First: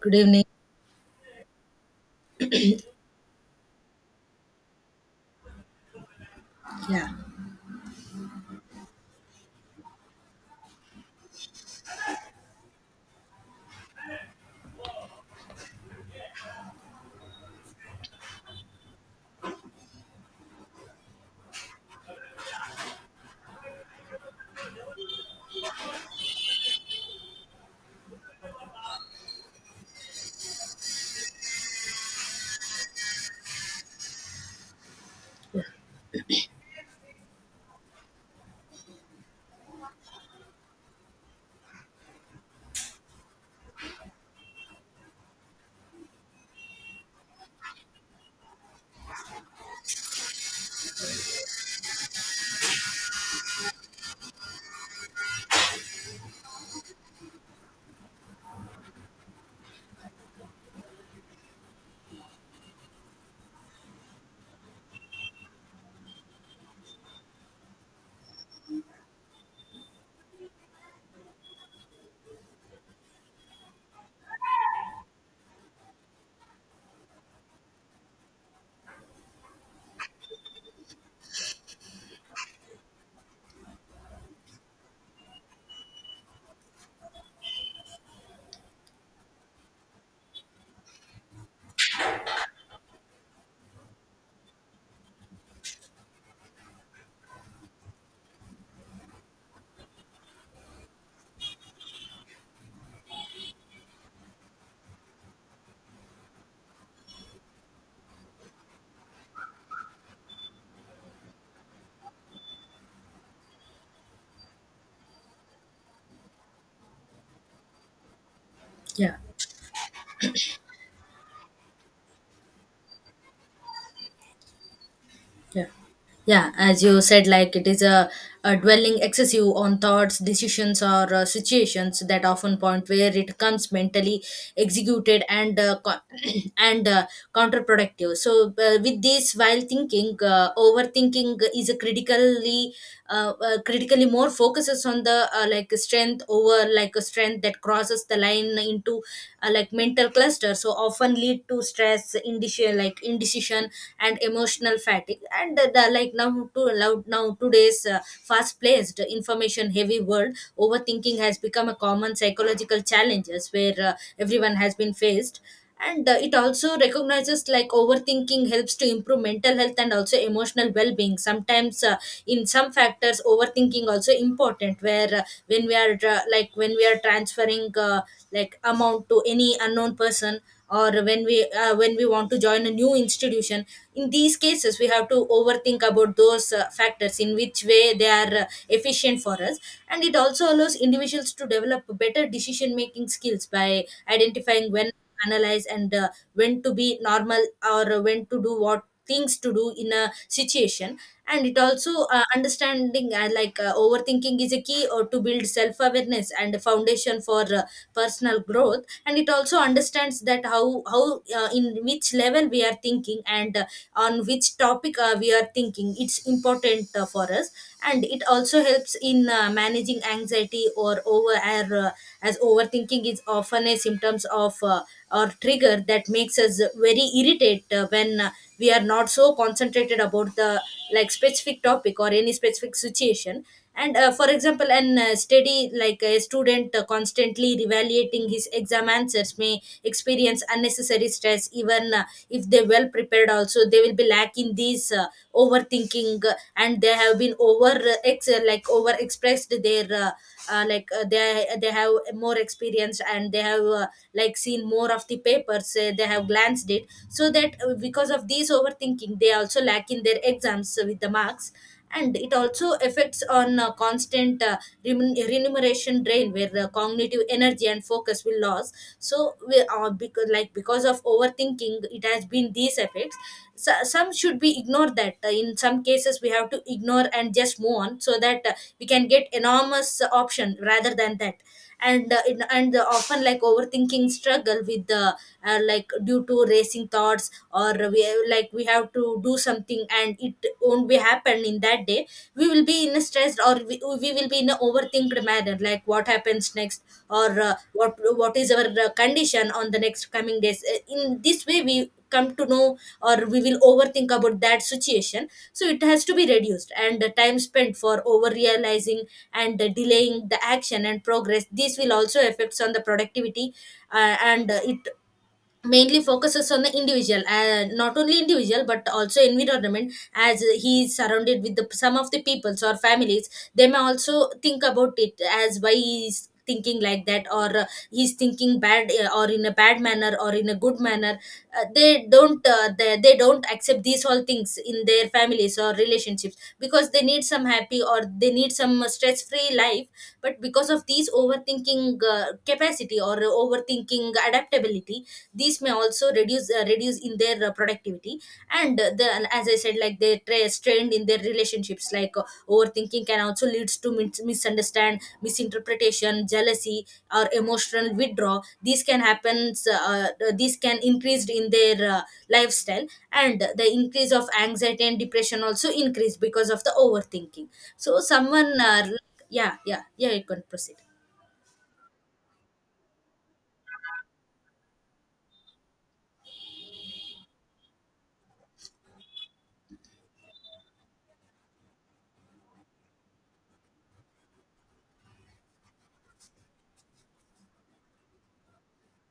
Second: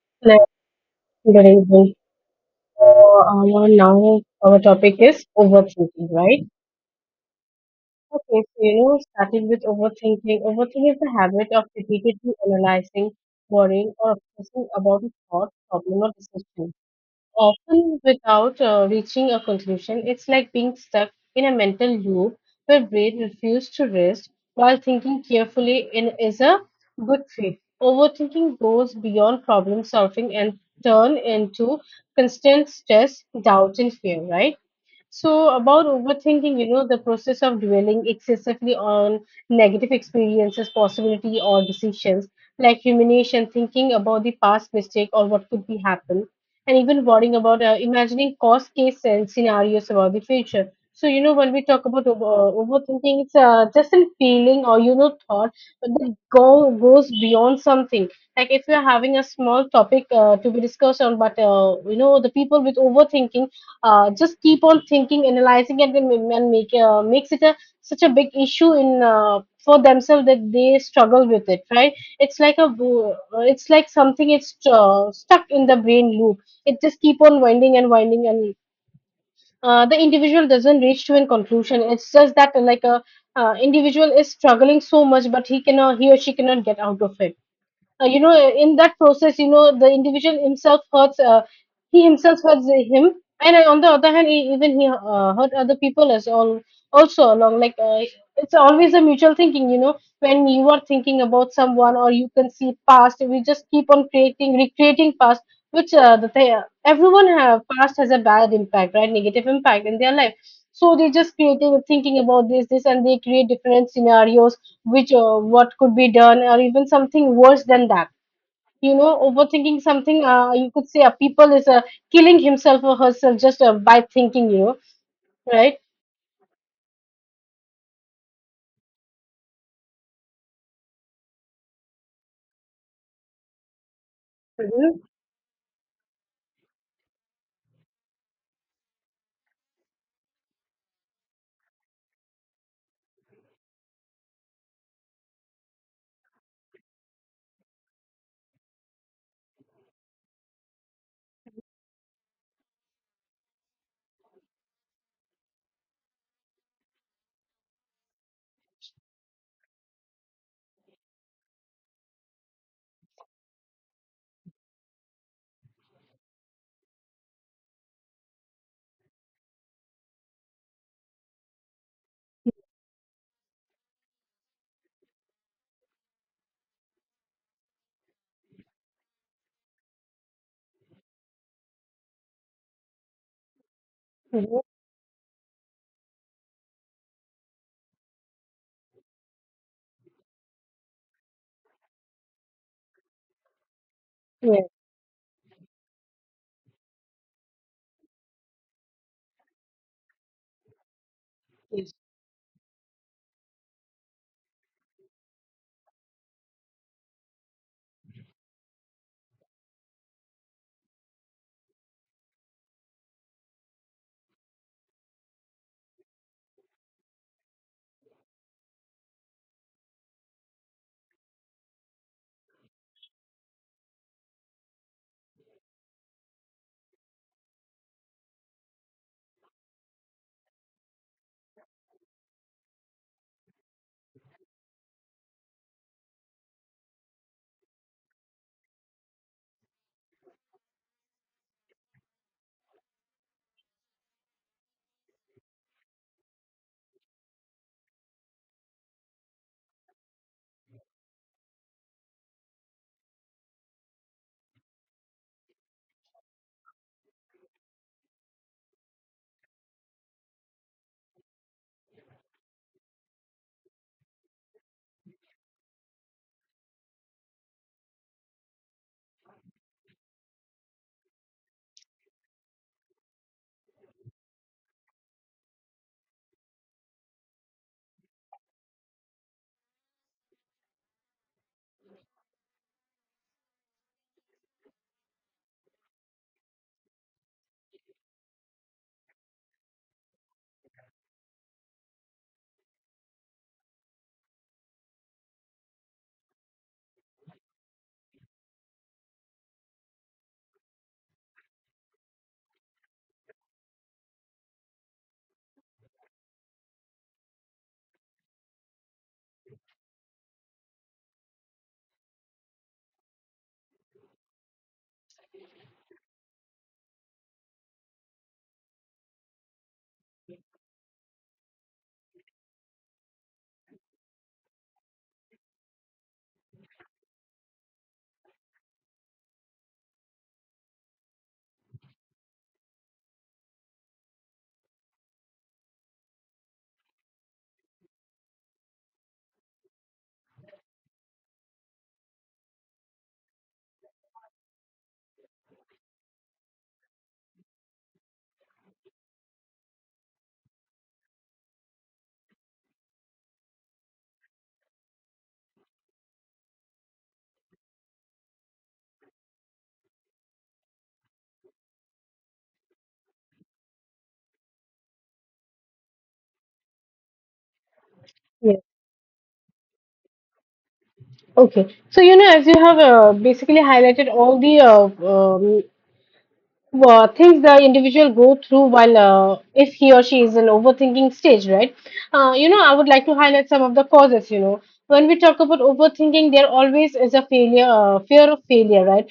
Good Hello, evening. good evening. So, our now our topic is overthinking, right? Yeah, Okay. So starting with overthinking. Overthinking is the habit of repeatedly analyzing, worrying, or obsessing about a thought, problem, or decision, often without reaching a conclusion. It's like being stuck in a mental loop where brain refuses to rest while thinking carefully in is a good fit. Overthinking goes beyond problem solving and turn into constant stress, doubt, and fear, right? So, about overthinking, the process of dwelling excessively on negative experiences, possibility, or decisions, like rumination, thinking about the past mistake or what could be happen, and even worrying about imagining cost case and scenarios about the future. So, you know, when we talk about overthinking, it's just a feeling or, you know, thought that goes beyond something. Like if you're having a small topic to be discussed on, but, you know, the people with overthinking just keep on thinking, analyzing, and, then and make makes it a such a big issue in for themselves that they struggle with it. Right? It's like a it's like something it's stuck in the brain loop. It just keep on winding and winding, and the individual doesn't reach to a conclusion. It's just that like a individual is struggling so much, but he or she cannot get out of it, you know, in that process, you know, the individual himself hurts, he himself hurts him, and on the other hand, even he hurt other people as all also along, like, it's always a mutual thinking, you know. When you are thinking about someone or you can see past, we just keep on creating recreating past, which, everyone have past, has a bad impact, right? Negative impact in their life. So they just creating thinking about this, and they create different scenarios which, what could be done or even something worse than that, you know. yeah, Overthinking something, you could say a people is, killing himself or herself just by thinking, you know. yeah. Right. Yeah, as you said, like it is a dwelling excessive on thoughts, decisions, or situations that often point where it comes mentally Mhm. executed and counterproductive. So, with this, while thinking, overthinking is a critically more focuses on the like strength over like a strength that crosses the line into like mental cluster, so often lead to stress indecision and emotional fatigue, and the like now today's fast paced information heavy world overthinking has become a common psychological challenges where everyone has been faced. And it also recognizes like overthinking helps to improve mental health and also emotional well-being sometimes. In some factors overthinking also important, where when we are transferring like amount to any unknown person, or when we want to join a new institution. In these Mhm. cases we have to overthink about those factors in which way they are efficient for us. And it also allows individuals to develop better decision making skills by Yeah. identifying when analyze and when to be normal or when to do what things to do in a situation. And it Yes, also understanding overthinking is a key or to build self awareness and a foundation for personal growth. And it also understands that how in which level we are thinking, and on which topic we are thinking it's important for us. And it also helps in managing anxiety or over or as overthinking is often a symptoms of or trigger that makes us very irritated when we are not so concentrated about the like specific topic or any specific situation. And for example an study like a student constantly reevaluating his exam answers may experience unnecessary stress, even if they well prepared also, they will be lacking these overthinking, and they have been over like over expressed their like they have more experience, and they have like seen more of the papers, they have glanced it, so that because of these overthinking they also lack in their exams with the marks. And it also affects on constant remuneration drain where the cognitive energy and focus will lose. So we, because because of overthinking it has been these effects. So, some should be ignored, that in some cases we have to ignore and just move on, so that we can get enormous option rather than that. And often like overthinking struggle with the like due to racing thoughts, or we like we have to do something and it won't be happen in that day. We will be in a stressed, or we will be in an overthinked manner, like what happens next, or what is our condition on the next coming days. In this way we come to know or we will overthink about that situation, so it has to be reduced, and the time spent for over realizing and delaying the action and progress, this will also affects on the productivity. And it mainly focuses on the individual, not only individual but also environment, as he is surrounded with the some of the peoples or families. They may also think about it as why he is thinking like that, or he's thinking bad, or in a bad manner or in a good manner. They don't they don't accept these all things in their families or relationships, because they need some happy or they need some stress free life. But because of these overthinking capacity or overthinking adaptability, these may also reduce, reduce in their productivity. And the and as I said, like they strained in their relationships, like overthinking can also leads to misunderstand misinterpretation, jealousy, or emotional withdrawal. These can happen, these can increased in their lifestyle, and the increase of anxiety and depression also increase because of the overthinking. So someone, yes. Yeah, yeah, yeah, you can proceed. Okay, so you know, as you have basically highlighted all the well, things the individual go through while, if he or she is in overthinking stage, right? You know, I would like to highlight some of the causes. You know, when we talk about overthinking, there always is a failure, fear of failure, right?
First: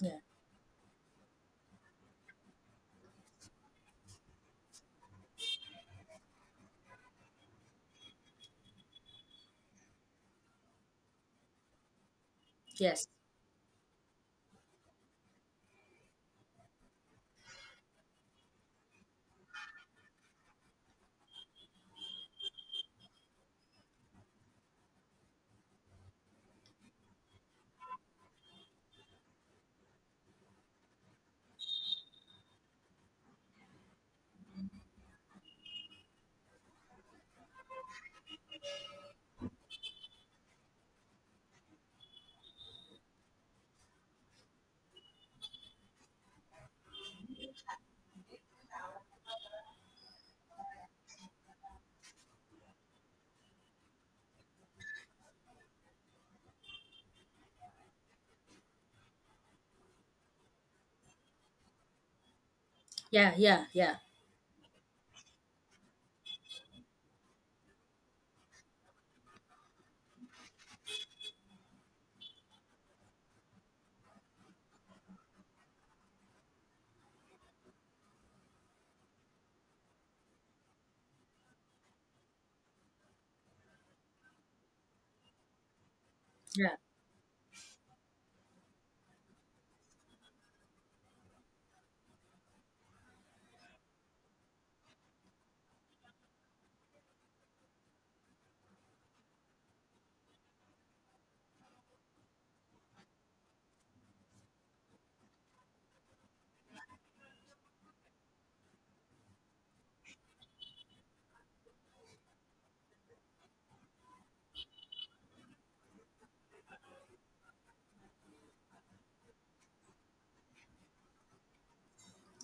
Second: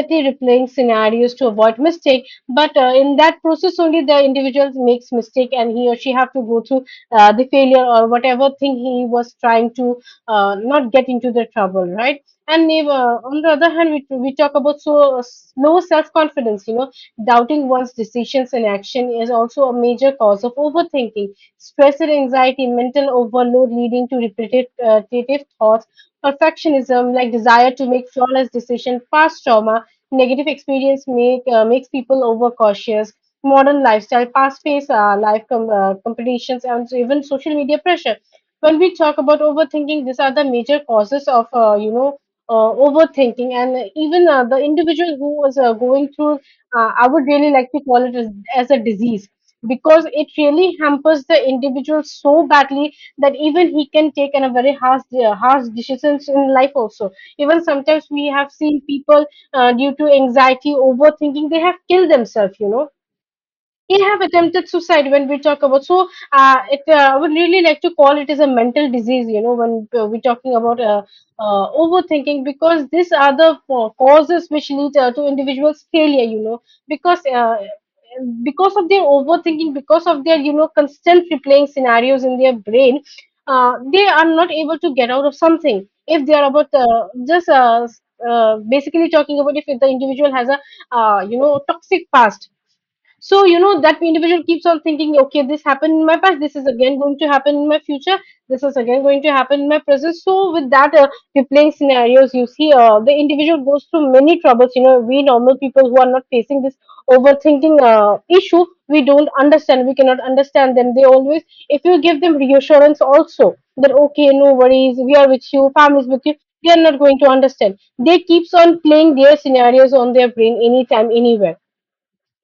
Yeah. replaying scenarios to avoid mistake, but in that process only the individual makes mistake, and he or she have to go through the failure or whatever thing he was trying to not get into the trouble, right? And if, Yes. on the other hand, we talk about so low self confidence. You know, doubting one's decisions and action is also a major cause of overthinking, stress and anxiety, mental overload leading to repetitive thoughts, perfectionism, like desire to make flawless decisions, past trauma, negative experience makes people overcautious. Modern lifestyle, past pace, life competitions, and even social media pressure. When we talk about overthinking, these are the major causes of, you know, overthinking. And even the individual who was going through, I would really like to call it as a disease, because it really hampers the individual so badly that even he can take in a very harsh decisions in life also. Even sometimes we have seen people, due to anxiety overthinking, they have killed themselves, you know. Yeah, yeah, yeah, He have attempted suicide. When we talk about so, it I would really like to call it as a mental disease, you know, when, we're talking about overthinking, because these are the causes which lead to individuals failure, you know. Because because of their overthinking, because of their, you know, constant replaying scenarios in their brain, they are not able to get out of something if they are about, yeah, just basically talking about, if the individual has a, you know, toxic past, so you know that individual keeps on thinking, okay, this happened in my past, this is again going to happen in my future, this is again going to happen in my present. So with that, replaying scenarios, you see, the individual goes through many troubles, you know. We normal people who are not facing this overthinking issue, we don't understand, we cannot understand them. They always, if you give them reassurance also, that okay, no worries, we are with you, families with you, they are not going to understand. They keeps on playing their scenarios on their brain anytime, anywhere.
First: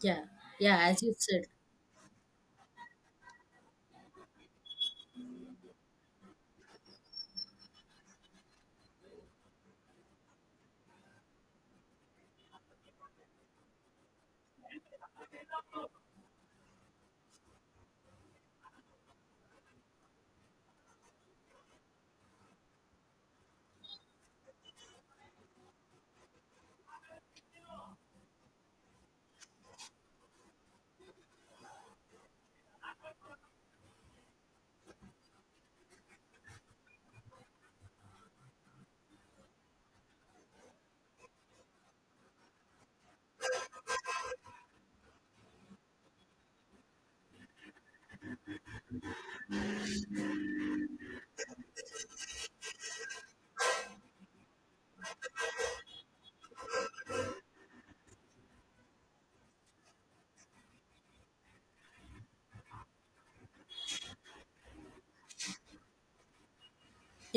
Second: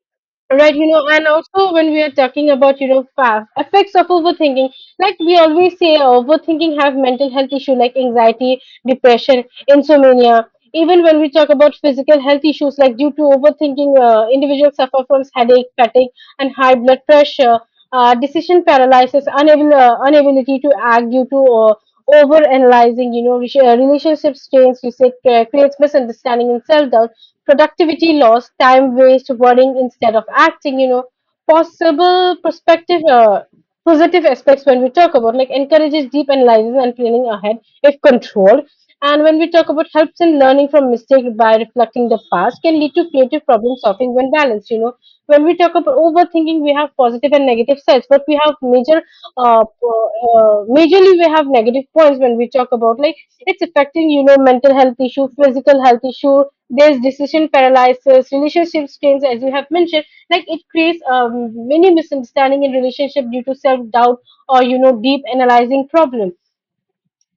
yeah, Right, yeah, you as know, you and said. also when we are talking about, you know, effects of overthinking, like we always say, overthinking have mental health issue like anxiety, depression, insomnia. Even when we talk about physical health issues, like due to overthinking, individuals suffer from headache, fatigue, and high blood pressure, decision paralysis, inability to act due to over analyzing, you know, relationship strains, you say, creates misunderstanding and self doubt, productivity loss, time waste, worrying instead of acting, you know, possible perspective, positive aspects. When we talk about, like, encourages deep analysis and planning ahead if controlled. And when we talk about helps in learning from mistakes by reflecting the past, can lead to creative problem solving when balanced, you know. When we talk about overthinking, we have positive and negative sides, but we have majorly we have negative points when we talk about, like it's affecting, you know, mental health issue, physical health issue, there's decision paralysis, relationship strains, as you have mentioned, like it creates many misunderstanding in relationship due to self-doubt or you know deep analyzing problem.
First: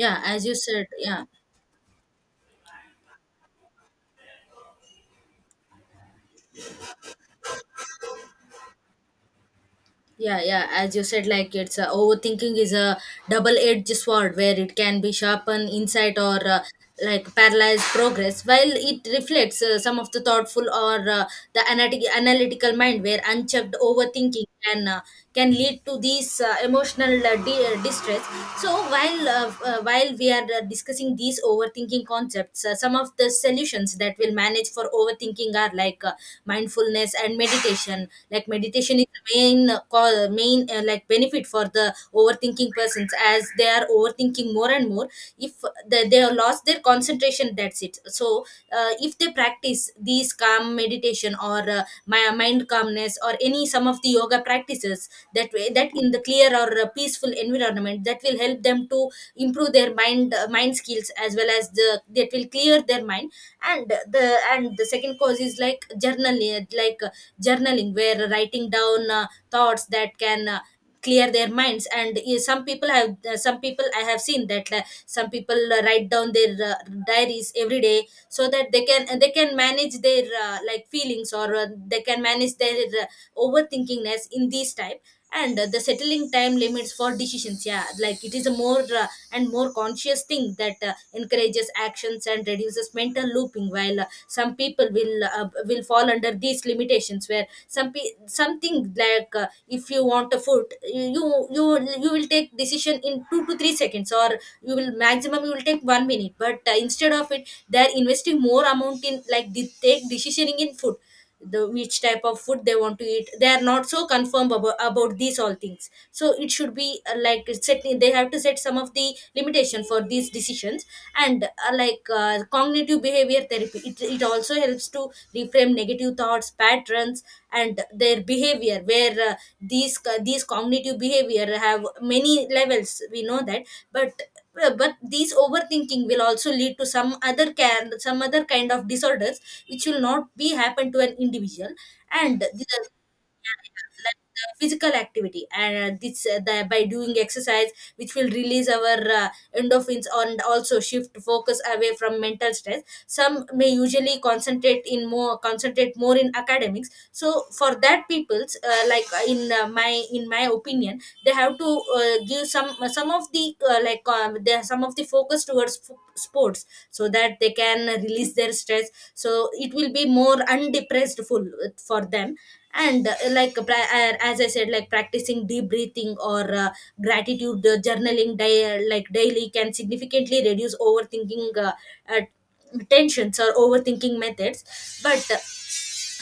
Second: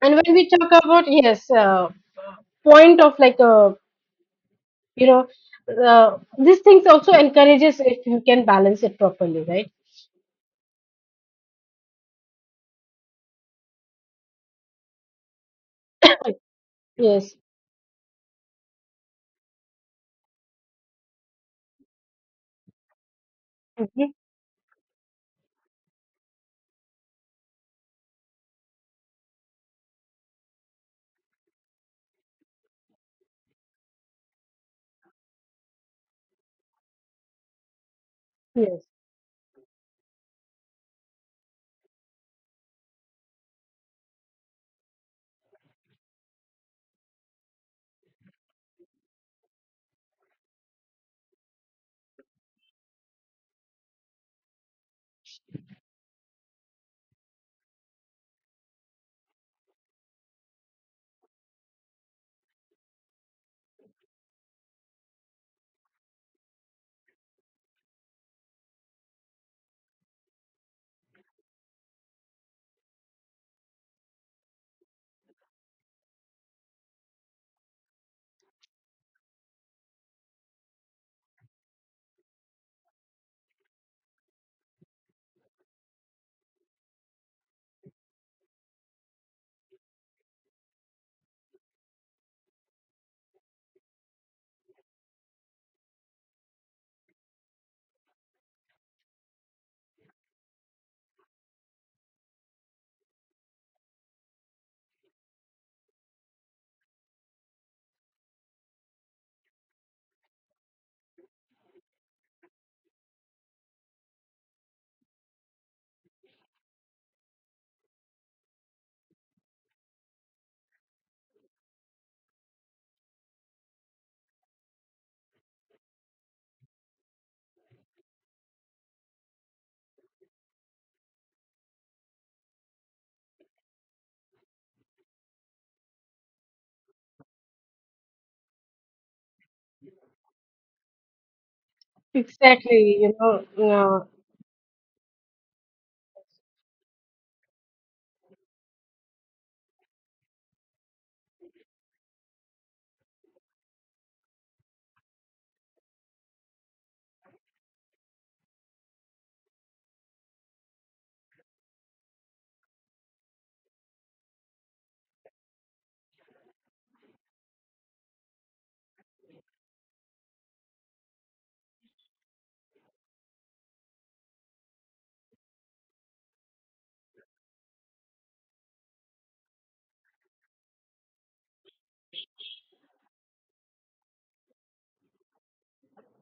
And when as we you talk said. about Yeah, yes, point of like, you know these things also encourages if you can balance it properly, right? yeah, yeah, as you said, like it's, overthinking is a double-edged sword where it can be sharpened insight, or like Yes. paralyzed progress, while it reflects some of the thoughtful or the analytical mind, where unchecked Mhm. overthinking can lead to these emotional distress. So while we are discussing these overthinking concepts, some of the solutions that will manage for overthinking are like, mindfulness and meditation. Like Yes. meditation is the main like benefit for the overthinking persons, as they are overthinking more and more. If they have lost their concentration, that's it. So if they practice these calm meditation or mind calmness or any some of the yoga practices, that way that in the clear or peaceful environment, that will help them to improve their mind skills, as well as the that will clear their mind. And the second cause is like journaling. Journaling, where writing down thoughts that can clear their minds. And some people I have seen that, some people write down their diaries every day, so that they can manage their like feelings or they can manage their overthinkingness in these type. And the settling time limits for decisions, yeah, like it is a more and more conscious thing that encourages actions and reduces mental looping. While some people will fall under these limitations, where something like, if you want a food, you will take decision in 2 to 3 seconds, or you will maximum you will take 1 minute, but instead of it they're investing more amount in, like they take decisioning in food, the which type of food they want to eat, they are not so confirmed about these all things. So it should be like set, they have to set some of the limitation for these decisions. And cognitive behavior therapy, it also helps to reframe negative thoughts patterns and their behavior, where these cognitive behavior have many levels, we know that. But but these overthinking will also lead to some other kind of disorders which will not be happen to an individual. and this is- Exactly. You know, like the physical activity and this, by doing exercise which will release our endorphins and also shift focus away from mental stress. Some may usually concentrate more in academics. So for that people's, like in my opinion, they have to give some of the like they some of the focus towards sports, so that they can release their stress, so it will be more undepressed full for them. And like as I said, like practicing deep breathing or gratitude journaling, like daily, can significantly reduce overthinking uh, tensions or overthinking methods. But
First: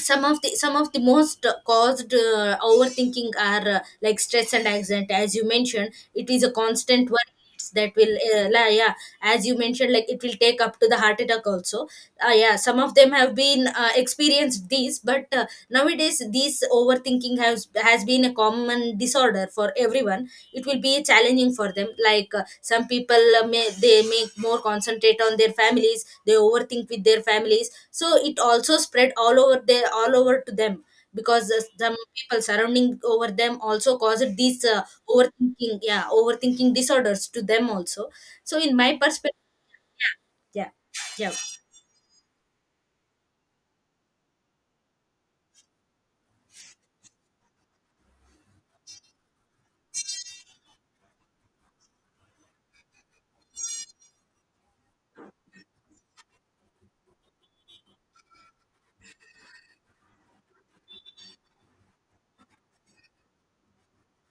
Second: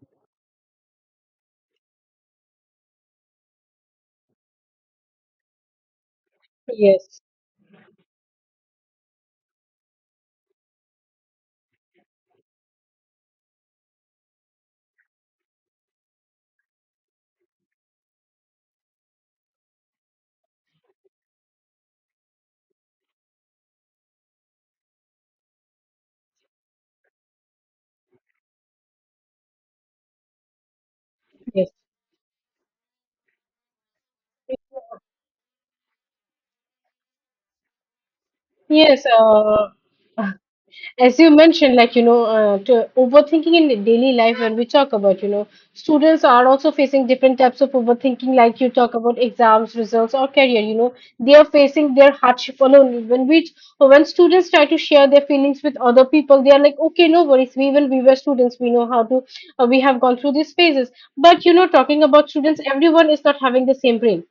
some of the most caused overthinking are like stress and anxiety, as you mentioned. It is a constant yes, worry that will yeah, as you mentioned, like it will take up to the heart attack also. Yeah, some of them have been experienced these, but nowadays this overthinking has been a common disorder for everyone. It will be challenging for them, like some people may they make more concentrate on their families, they overthink with their families, so it also spread all over there, all over to them, because yes, some people surrounding over them also caused these, overthinking, yeah, overthinking disorders to them also. So in my yes. perspective, yeah, As you yeah, mentioned, like, you know, to overthinking in the daily life, when we talk about, you know, students are also facing different types of overthinking, like you talk about exams results or career, you know, they are facing their hardship alone. When we, when students try to share their feelings with other people, they are like, okay, no worries, we, even we were students, we know how to, we have gone through these phases. But you know, talking about students, everyone is not having the same brain.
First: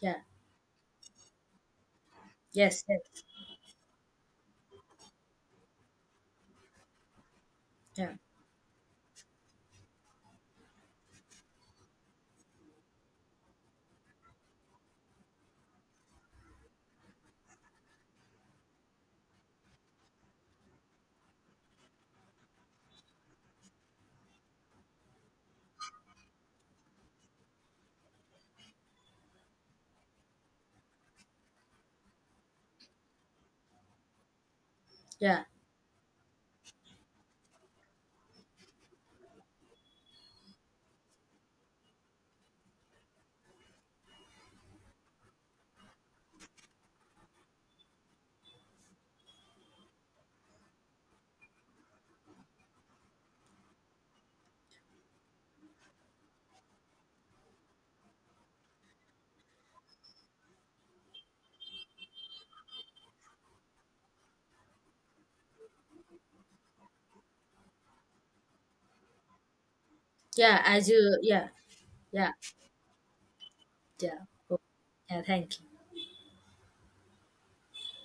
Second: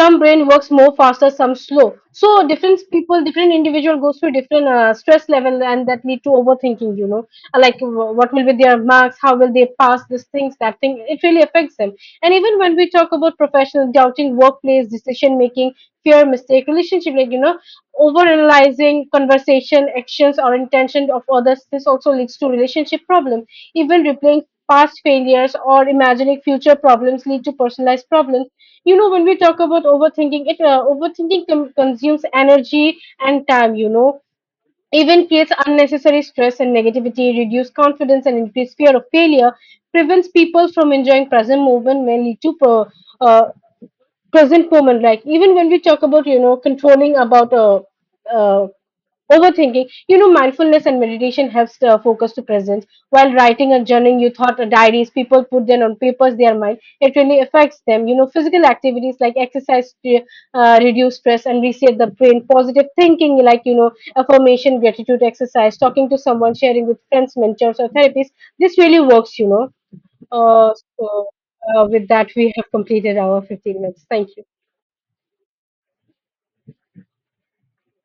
yeah. brain works more faster, some slow. So different Yes, yes. people, different individual goes through different stress level, and that lead to overthinking, you know. Uh, like Yeah, wh- what will be their marks, how will they pass, these things, that thing it really affects them. And even when we talk about professional doubting workplace decision making, fear mistake relationship, like, you know, overanalyzing conversation, actions or intention of others, this also leads to relationship problem. Even replaying past failures or imagining future problems lead to personalized problems, you know. When we talk about overthinking, it overthinking consumes energy and time, you know, even yeah, creates unnecessary stress and negativity, reduce confidence and increase fear of failure, prevents people from enjoying present moment, may lead to uh, present moment. Like, even when we talk about, you know, controlling about, uh, overthinking. You know, mindfulness and meditation helps the focus to presence. While writing and journaling, you thought or diaries, people put them on papers, their mind. It really affects them. You know, physical activities like exercise to reduce stress and reset the brain. Positive thinking, like, you know, affirmation, gratitude exercise, talking to someone, sharing with friends, mentors, or therapists. This really works, you know. yeah, Uh, as you, so, yeah. uh, with that, Yeah, we have completed our 15 minutes. yeah. Thank you. Oh, yeah, thank you.